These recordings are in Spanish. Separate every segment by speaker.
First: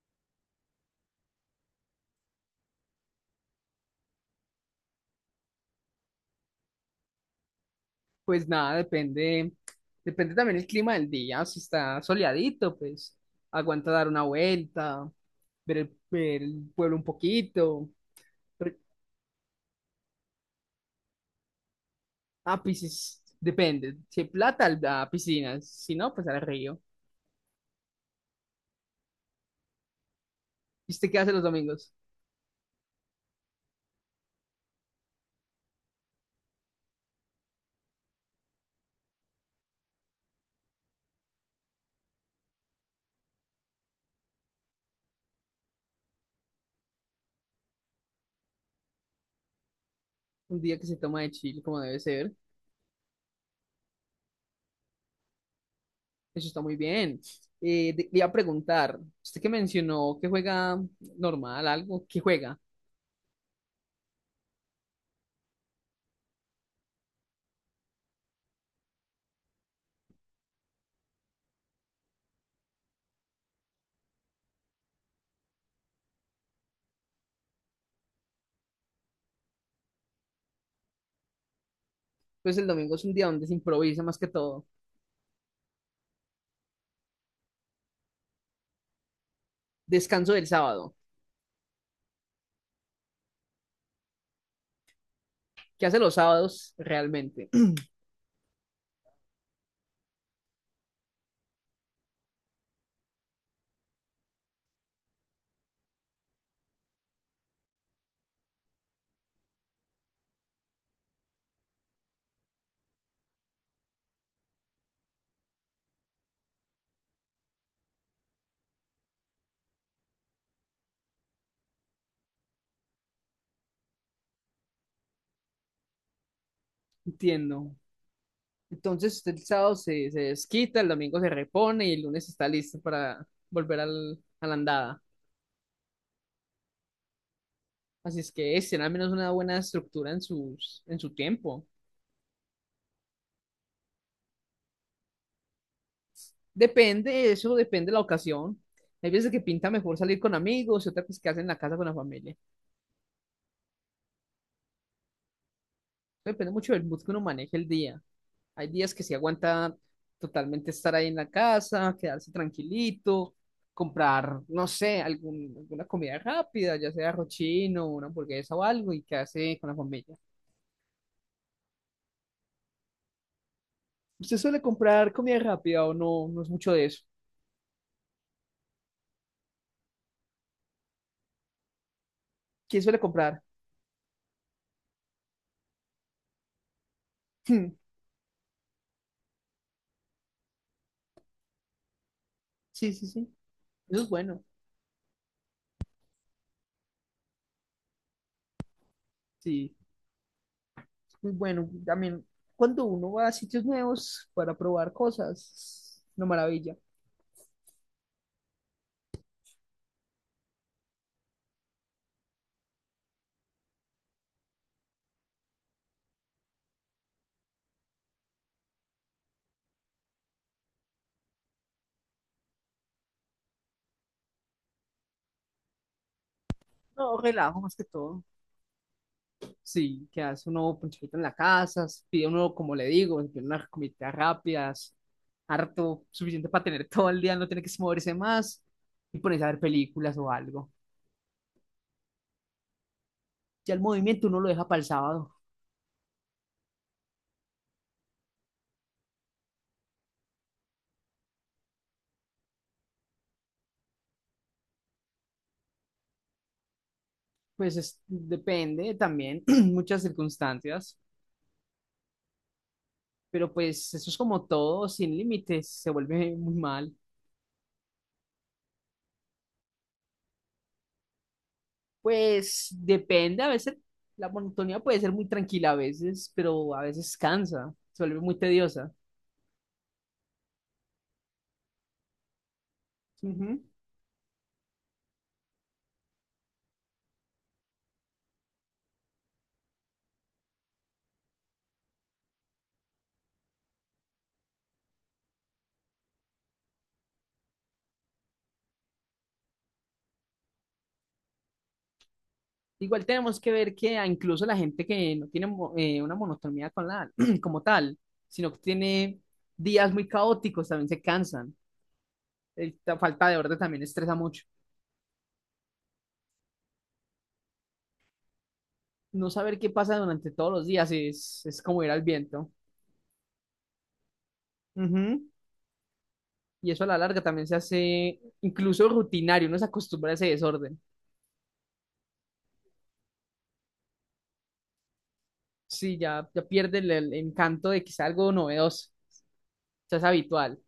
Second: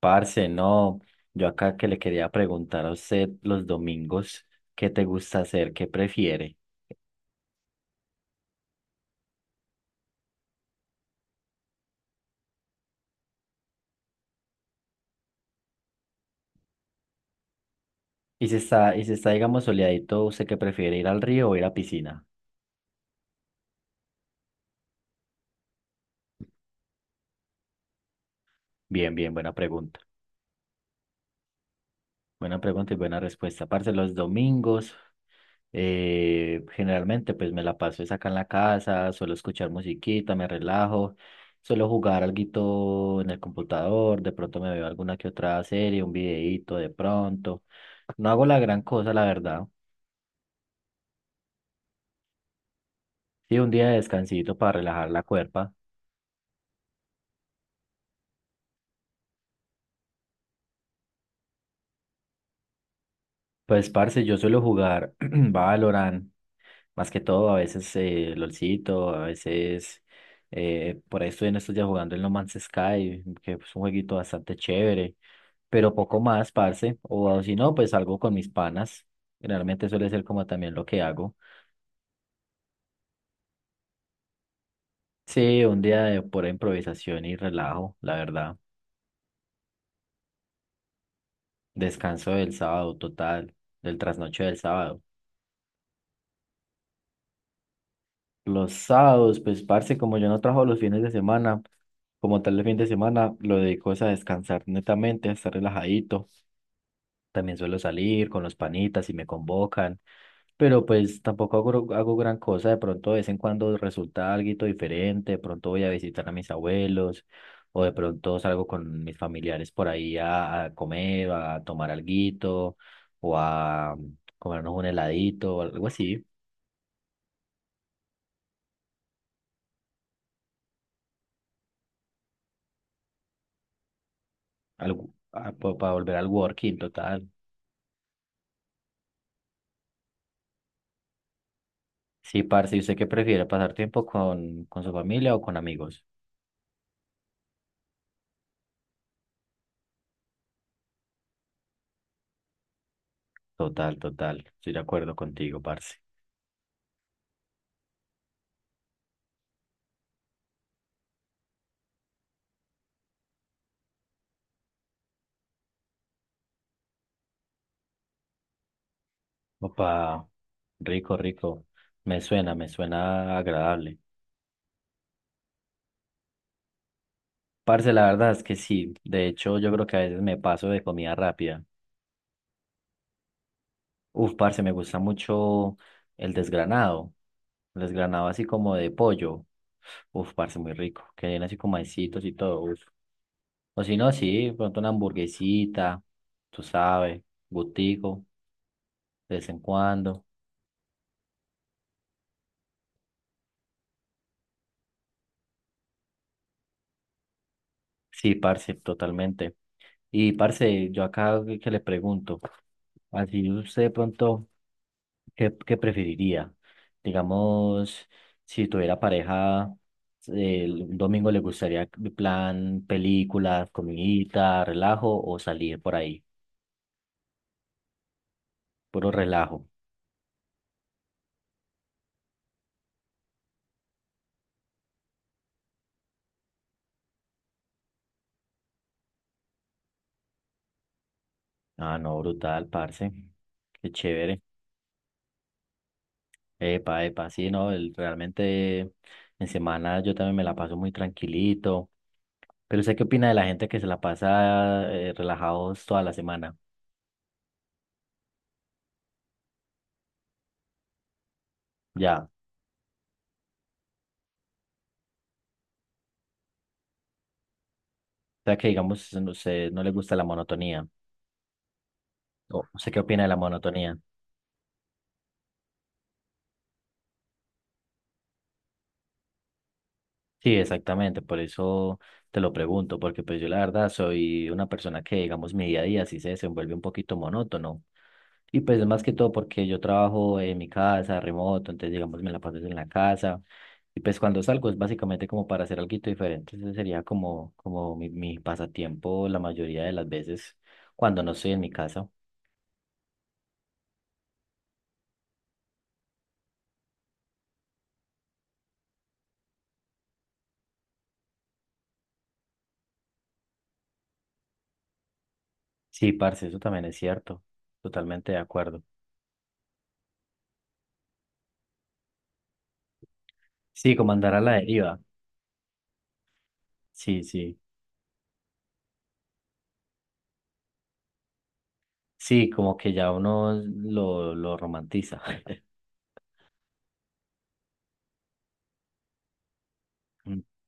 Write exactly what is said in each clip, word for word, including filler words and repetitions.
Speaker 1: Parce, no, yo acá que le quería preguntar a usted los domingos, ¿qué te gusta hacer? ¿Qué prefiere?
Speaker 2: Pues nada, depende, depende también el clima del día. Si está soleadito, pues aguanta dar una vuelta, ver el, ver el pueblo un poquito.
Speaker 1: Y si
Speaker 2: Pero,
Speaker 1: está, y si está, digamos, soleadito, ¿usted qué prefiere, ir al río o ir a piscina?
Speaker 2: ah, piscis depende. Si hay plata, al- a piscinas. Si no, pues al río.
Speaker 1: Bien, bien, buena pregunta.
Speaker 2: ¿Y usted qué hace los domingos?
Speaker 1: Buena pregunta y buena respuesta. Parce, los domingos, eh, generalmente, pues me la paso es acá en la casa, suelo escuchar musiquita, me relajo, suelo jugar alguito en el computador, de pronto me veo alguna que otra serie, un videíto de pronto. No hago la gran cosa, la verdad.
Speaker 2: Un día que se toma de chill, como debe ser.
Speaker 1: Sí, un día de descansito para relajar la cuerpa.
Speaker 2: Eso está muy bien. Eh, de- le iba a preguntar, usted que mencionó que juega normal, algo, ¿qué juega?
Speaker 1: Pues, parce, yo suelo jugar Valorant, más que todo, a veces eh, LOLcito, a veces eh, por ahí estoy en estos días jugando el No Man's Sky, que es un jueguito bastante chévere, pero poco más, parce, o si no, pues algo con mis panas. Generalmente suele ser como también lo que hago.
Speaker 2: Pues el domingo es un día donde se improvisa más que todo.
Speaker 1: Sí, un día de pura improvisación y relajo, la verdad.
Speaker 2: Descanso del sábado.
Speaker 1: Descanso del sábado total, del trasnoche del sábado.
Speaker 2: ¿Qué hace los sábados realmente?
Speaker 1: Los sábados, pues, parce, como yo no trabajo los fines de semana, como tal el fin de semana, lo dedico es a descansar netamente, a estar relajadito. También suelo salir con los panitas si me convocan, pero pues tampoco hago, hago gran cosa. De pronto, de vez en cuando resulta algo diferente. De pronto voy a visitar a mis abuelos, o de pronto salgo con mis familiares por ahí a, a comer, a tomar alguito, o a mm, comernos un heladito, o algo así,
Speaker 2: Entiendo. Entonces usted el sábado se, se desquita, el domingo se repone y el lunes está listo para volver al, a la andada.
Speaker 1: algo, para volver al working total.
Speaker 2: Así es que es tener al menos una buena estructura en, sus, en su tiempo.
Speaker 1: Sí, parce, ¿y usted qué prefiere? ¿Pasar tiempo con, con su familia o con amigos?
Speaker 2: Depende, eso depende de la ocasión. Hay veces que pinta mejor salir con amigos y otras que hacer en la casa con la familia.
Speaker 1: Total, total. Estoy de acuerdo contigo, parce.
Speaker 2: Depende mucho del mood que uno maneje el día. Hay días que se aguanta totalmente estar ahí en la casa, quedarse tranquilito, comprar, no sé, algún, alguna comida rápida, ya sea rochino, una hamburguesa o algo, y quedarse con la familia.
Speaker 1: Opa, rico, rico. Me suena, me suena agradable.
Speaker 2: ¿Usted suele comprar comida rápida o no? No es mucho de eso.
Speaker 1: Parce, la verdad es que sí. De hecho, yo creo que a veces me paso de comida rápida.
Speaker 2: ¿Quién suele comprar?
Speaker 1: Uf, parce, me gusta mucho el desgranado.
Speaker 2: Hmm.
Speaker 1: El desgranado así como de pollo. Uf, parce, muy rico. Que viene así con maicitos y todo. Uf.
Speaker 2: Sí, sí, sí.
Speaker 1: O si
Speaker 2: Eso es
Speaker 1: no,
Speaker 2: bueno.
Speaker 1: sí, pronto una hamburguesita, tú sabes, gustico de vez en
Speaker 2: Sí,
Speaker 1: cuando.
Speaker 2: es muy bueno. También cuando uno va a sitios nuevos para probar cosas, una maravilla.
Speaker 1: Sí, parce, totalmente. Y parce, yo acá que que le pregunto, así usted de pronto, ¿qué, qué preferiría? Digamos, si tuviera pareja, el un domingo le gustaría de plan películas, comidita, relajo o salir por ahí,
Speaker 2: No, relajo más que todo.
Speaker 1: puro relajo.
Speaker 2: Sí, que hace un nuevo ponchadito en la casa, s- pide uno, como le digo, pide unas comidas rápidas, harto, suficiente para tener todo el día, no tiene que moverse más y ponerse a ver películas o algo.
Speaker 1: Ah, no, brutal, parce.
Speaker 2: Ya el
Speaker 1: Qué
Speaker 2: movimiento uno
Speaker 1: chévere.
Speaker 2: lo deja para el sábado,
Speaker 1: Epa, epa, sí, no, el- realmente en semana yo también me la paso muy tranquilito. Pero sé qué opina de la gente que se la pasa eh, relajados toda la semana.
Speaker 2: pues es- depende también, muchas circunstancias,
Speaker 1: Ya. O
Speaker 2: pero pues eso es como todo, sin límites, se vuelve muy mal.
Speaker 1: sea que digamos, no sé, no le gusta la monotonía. O
Speaker 2: Pues
Speaker 1: sé qué opina de la
Speaker 2: depende, a veces
Speaker 1: monotonía.
Speaker 2: la monotonía puede ser muy tranquila a veces, pero a veces cansa, se vuelve muy tediosa.
Speaker 1: Sí, exactamente, por eso te lo pregunto, porque pues yo la
Speaker 2: Ujú.
Speaker 1: verdad soy una persona que, digamos, mi día a día sí se desenvuelve un poquito monótono. Y pues más que todo porque yo trabajo en mi casa, remoto, entonces digamos me la paso en la casa. Y pues cuando salgo es básicamente como para hacer algo diferente. Ese sería como, como mi, mi pasatiempo la mayoría de las veces cuando no estoy en mi casa.
Speaker 2: Igual tenemos que ver que a incluso la gente que no tiene mo- eh, una monotonía con la, como tal, sino que tiene días muy caóticos, también se cansan. Eh, La falta de orden también estresa mucho.
Speaker 1: Sí, parce, eso también es cierto. Totalmente de acuerdo.
Speaker 2: No saber qué pasa durante todos los días es, es como ir al viento.
Speaker 1: Sí, como andar a la deriva.
Speaker 2: Ujú. Y eso a la larga
Speaker 1: Sí,
Speaker 2: también se
Speaker 1: sí.
Speaker 2: hace incluso rutinario, uno se acostumbra a ese desorden.
Speaker 1: Sí, como que ya uno lo, lo romantiza.
Speaker 2: Sí, ya, ya pierde el, el encanto de que sea algo novedoso, ya es
Speaker 1: Mm.
Speaker 2: habitual.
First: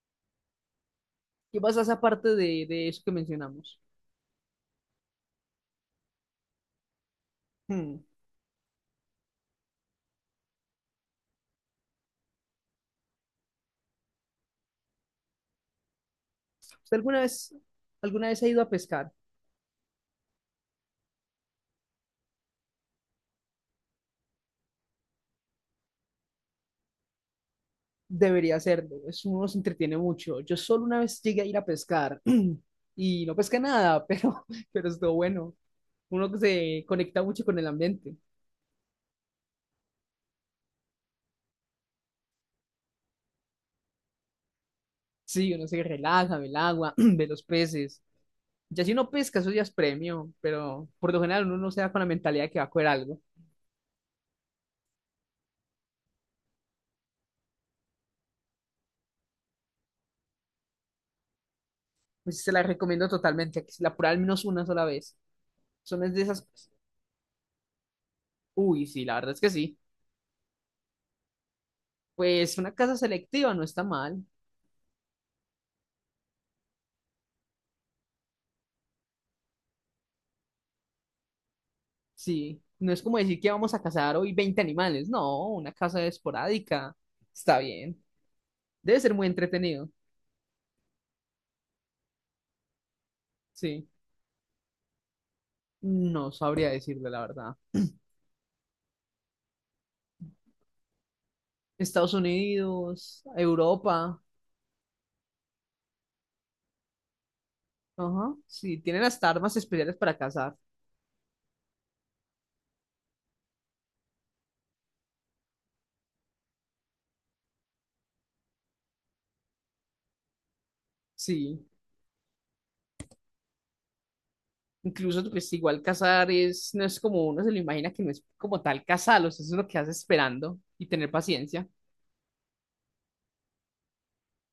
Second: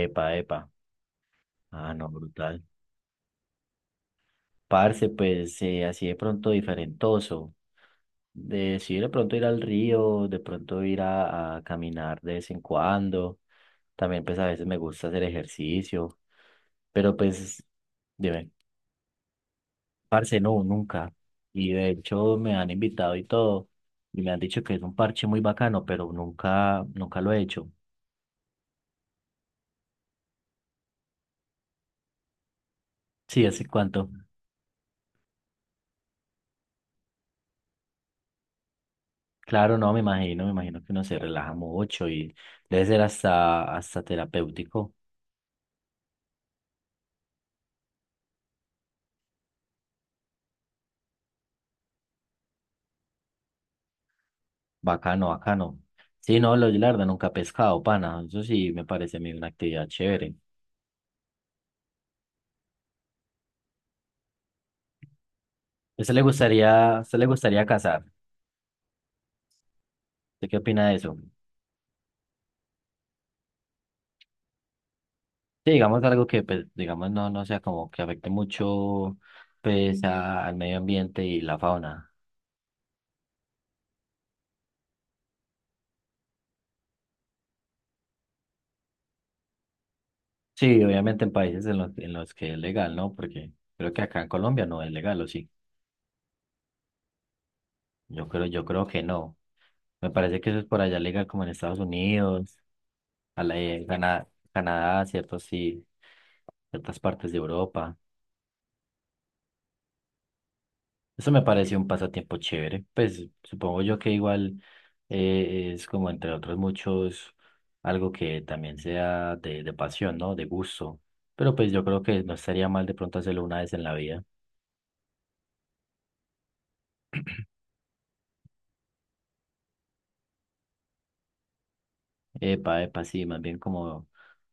Speaker 1: Epa, epa.
Speaker 2: ¿Qué pasa
Speaker 1: Ah,
Speaker 2: esa
Speaker 1: no,
Speaker 2: parte
Speaker 1: brutal.
Speaker 2: de, de eso que mencionamos?
Speaker 1: Parce, pues eh, así de pronto diferentoso.
Speaker 2: Hmm.
Speaker 1: De, sí, de pronto ir al río, de pronto ir a, a caminar de vez en cuando. También pues a veces me gusta hacer ejercicio.
Speaker 2: ¿Usted
Speaker 1: Pero
Speaker 2: alguna vez,
Speaker 1: pues,
Speaker 2: alguna vez ha
Speaker 1: dime,
Speaker 2: ido a pescar?
Speaker 1: parce, no, nunca. Y de hecho me han invitado y todo. Y me han dicho que es un parche muy bacano, pero nunca, nunca lo he hecho.
Speaker 2: Debería hacerlo, es, uno se entretiene mucho. Yo solo una vez llegué a ir a pescar y no
Speaker 1: Sí,
Speaker 2: pesqué
Speaker 1: ¿hace
Speaker 2: nada,
Speaker 1: cuánto?
Speaker 2: pero, pero estuvo bueno. Uno que se conecta mucho con el ambiente.
Speaker 1: Claro, no, me imagino, me imagino que uno se relaja mucho y debe ser hasta, hasta terapéutico.
Speaker 2: Sí, uno se relaja, ve el agua, ve los peces. Ya si uno pesca, eso ya es premio, pero por lo general uno no se da con la mentalidad de que va a coger algo.
Speaker 1: Bacano, bacano. Sí, no, lo, yo la verdad nunca he pescado, pana. Eso sí me parece a mí una actividad chévere.
Speaker 2: Pues se la recomiendo totalmente, que se la pruebe al menos una sola vez.
Speaker 1: ¿A
Speaker 2: Son es
Speaker 1: usted
Speaker 2: de
Speaker 1: le
Speaker 2: esas, pues,
Speaker 1: gustaría, a usted le gustaría cazar?
Speaker 2: uy, sí, la verdad es que sí.
Speaker 1: ¿Usted qué opina de eso?
Speaker 2: Pues una casa selectiva no está mal.
Speaker 1: Sí, digamos algo que, pues, digamos, no, no sea como que afecte mucho, pues, a- al medio ambiente y la fauna.
Speaker 2: Sí, no es como decir que vamos a cazar hoy veinte animales, no, una caza esporádica, está bien, debe ser muy entretenido,
Speaker 1: Sí, obviamente en países en los, en los que es legal, ¿no? Porque
Speaker 2: sí,
Speaker 1: creo que acá en Colombia no es legal, ¿o sí?
Speaker 2: no sabría decirle la verdad.
Speaker 1: Yo creo, yo creo que no. Me parece que eso es por allá legal como en Estados
Speaker 2: Estados
Speaker 1: Unidos,
Speaker 2: Unidos,
Speaker 1: a la, eh,
Speaker 2: Europa,
Speaker 1: Cana- Canadá, ciertos sí, ciertas partes de Europa.
Speaker 2: ajá, sí, tienen hasta armas especiales para cazar,
Speaker 1: Eso me parece un pasatiempo chévere. Pues supongo yo que igual eh, es como entre otros muchos algo que también sea de, de pasión, ¿no? De gusto. Pero
Speaker 2: sí,
Speaker 1: pues yo creo que no estaría mal de pronto hacerlo una vez en la vida.
Speaker 2: incluso pues igual cazar es, no es como uno se lo imagina que no es como tal cazarlos, eso es lo que hace esperando y tener paciencia,
Speaker 1: Epa, epa, sí, más bien como,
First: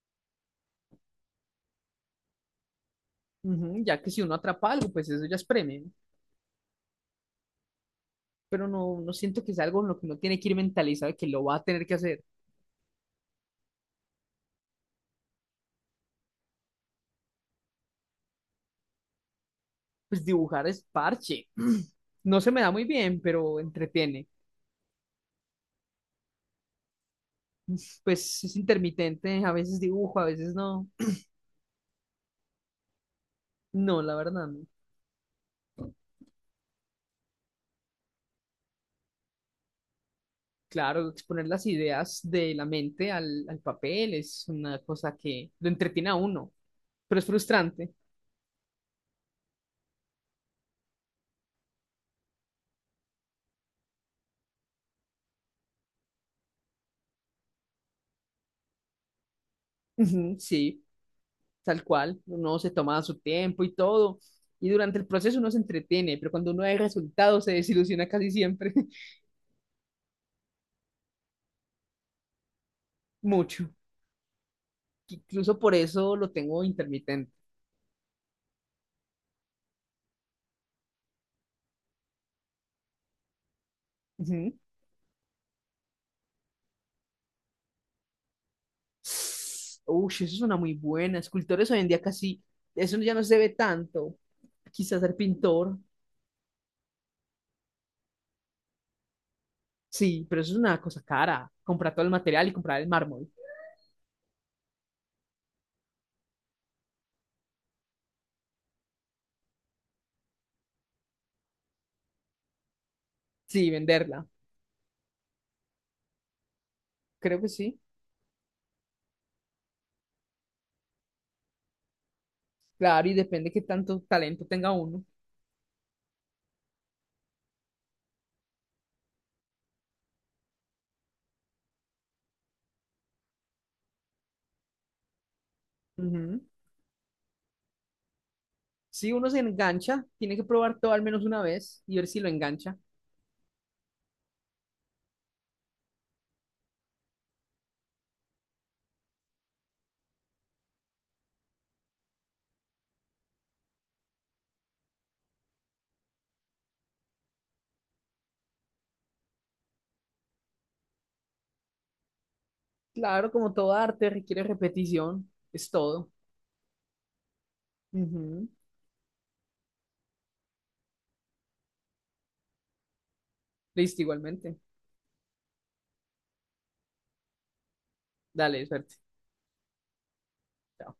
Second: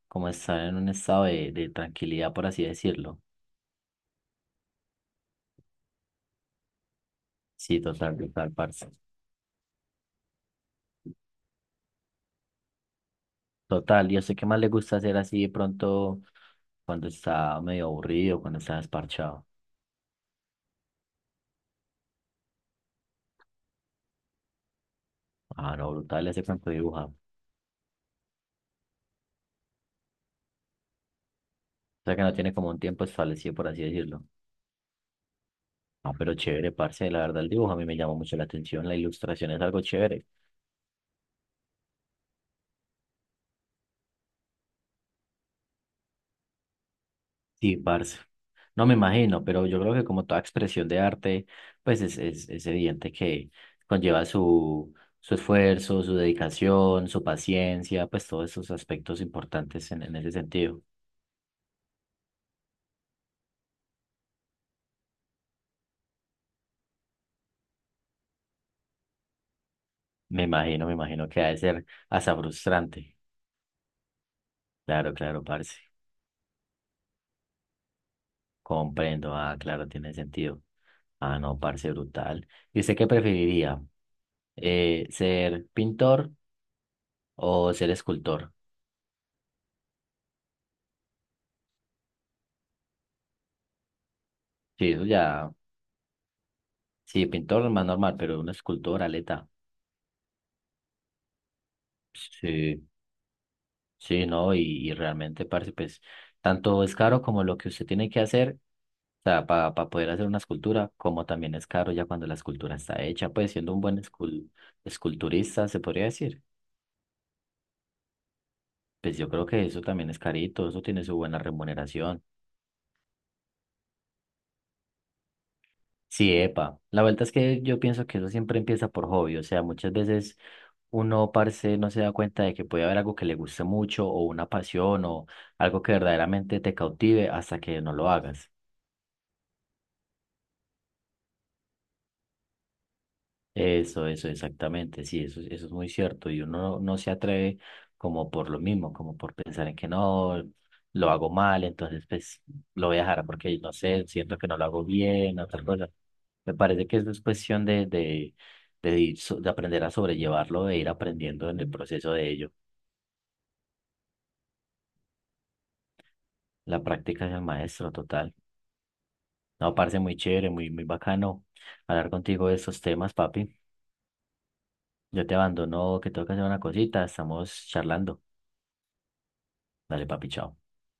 Speaker 1: como estar en un estado de, de tranquilidad, por así decirlo.
Speaker 2: ujú, ya que si uno atrapa algo, pues eso ya es premio,
Speaker 1: Sí, total, total,
Speaker 2: pero
Speaker 1: parce.
Speaker 2: no, no siento que es algo en lo que uno tiene que ir mentalizado de que lo va a tener que hacer.
Speaker 1: Total, yo sé qué más le gusta hacer así de pronto cuando está medio aburrido, cuando está desparchado.
Speaker 2: Pues dibujar es parche. No se me da muy bien, pero entretiene.
Speaker 1: Ah, no, brutal ese campo de dibujar. O
Speaker 2: Pues es intermitente, a veces dibujo, a veces no.
Speaker 1: sea que no tiene como un tiempo establecido, por así
Speaker 2: No, la
Speaker 1: decirlo.
Speaker 2: verdad, no.
Speaker 1: Ah, pero chévere, parce, la verdad el dibujo a mí me llama mucho la atención, la ilustración es algo chévere.
Speaker 2: Claro, exponer las ideas de la mente al, al papel es una cosa que lo entretiene a uno, pero es
Speaker 1: Sí,
Speaker 2: frustrante.
Speaker 1: parce. No me imagino, pero yo creo que como toda expresión de arte, pues es, es, es evidente que conlleva su, su esfuerzo, su dedicación, su paciencia, pues todos esos aspectos importantes en, en ese
Speaker 2: Ujú.
Speaker 1: sentido.
Speaker 2: Sí, tal cual, uno se toma su tiempo y todo, y durante el proceso uno se entretiene, pero cuando uno ve resultados se desilusiona casi siempre.
Speaker 1: Me imagino, me imagino que ha de ser hasta frustrante.
Speaker 2: Mucho.
Speaker 1: Claro, claro,
Speaker 2: Incluso por
Speaker 1: parce.
Speaker 2: eso lo tengo intermitente.
Speaker 1: Comprendo. Ah, claro, tiene sentido. Ah, no, parce, brutal. ¿Y usted qué preferiría?
Speaker 2: Ujú.
Speaker 1: Eh, ¿ser pintor o ser escultor?
Speaker 2: Uy, eso es una muy buena. Escultores hoy en día casi, eso ya no se ve tanto.
Speaker 1: Sí,
Speaker 2: Quizás
Speaker 1: eso
Speaker 2: ser
Speaker 1: ya.
Speaker 2: pintor,
Speaker 1: Sí, pintor más normal, pero un escultor, aleta.
Speaker 2: sí, pero eso es una cosa cara. Comprar todo el material y comprar
Speaker 1: Sí.
Speaker 2: el mármol.
Speaker 1: Sí, ¿no? Y, y realmente, parce, pues, tanto es caro como lo que usted tiene que hacer, o sea, para poder hacer una escultura, como también es caro ya cuando la escultura está hecha, pues,
Speaker 2: Sí,
Speaker 1: siendo un buen
Speaker 2: venderla.
Speaker 1: escul- esculturista, se podría decir.
Speaker 2: Creo que sí.
Speaker 1: Pues yo creo que eso también es carito, eso tiene su buena remuneración.
Speaker 2: Claro, y depende qué tanto talento tenga uno.
Speaker 1: Sí, epa. La vuelta es que yo pienso que eso siempre empieza por hobby, o sea, muchas veces uno, parce, no se da cuenta de que puede haber algo que le guste mucho o una pasión o algo que
Speaker 2: Ujú.
Speaker 1: verdaderamente te cautive hasta que no lo hagas.
Speaker 2: Si uno se engancha, tiene que probar todo al menos una vez y ver si lo engancha.
Speaker 1: Eso, eso, exactamente, sí, eso, eso es muy cierto. Y uno no, no se atreve como por lo mismo, como por pensar en que no, lo hago mal, entonces pues lo voy a dejar porque no sé, siento que no lo hago bien, otra cosa. Me parece que eso es cuestión de, de, de, ir so- de aprender a sobrellevarlo, de ir aprendiendo en el proceso de ello.
Speaker 2: Claro, como todo arte requiere repetición, es todo.
Speaker 1: La práctica es el maestro, total.
Speaker 2: Ujú.
Speaker 1: No, parce, muy chévere, muy, muy bacano hablar contigo de estos temas, papi.
Speaker 2: Listo, igualmente.
Speaker 1: Yo te abandono, que tengo que hacer una cosita, estamos charlando.
Speaker 2: Dale, suerte.
Speaker 1: Dale, papi, chao.
Speaker 2: Chao.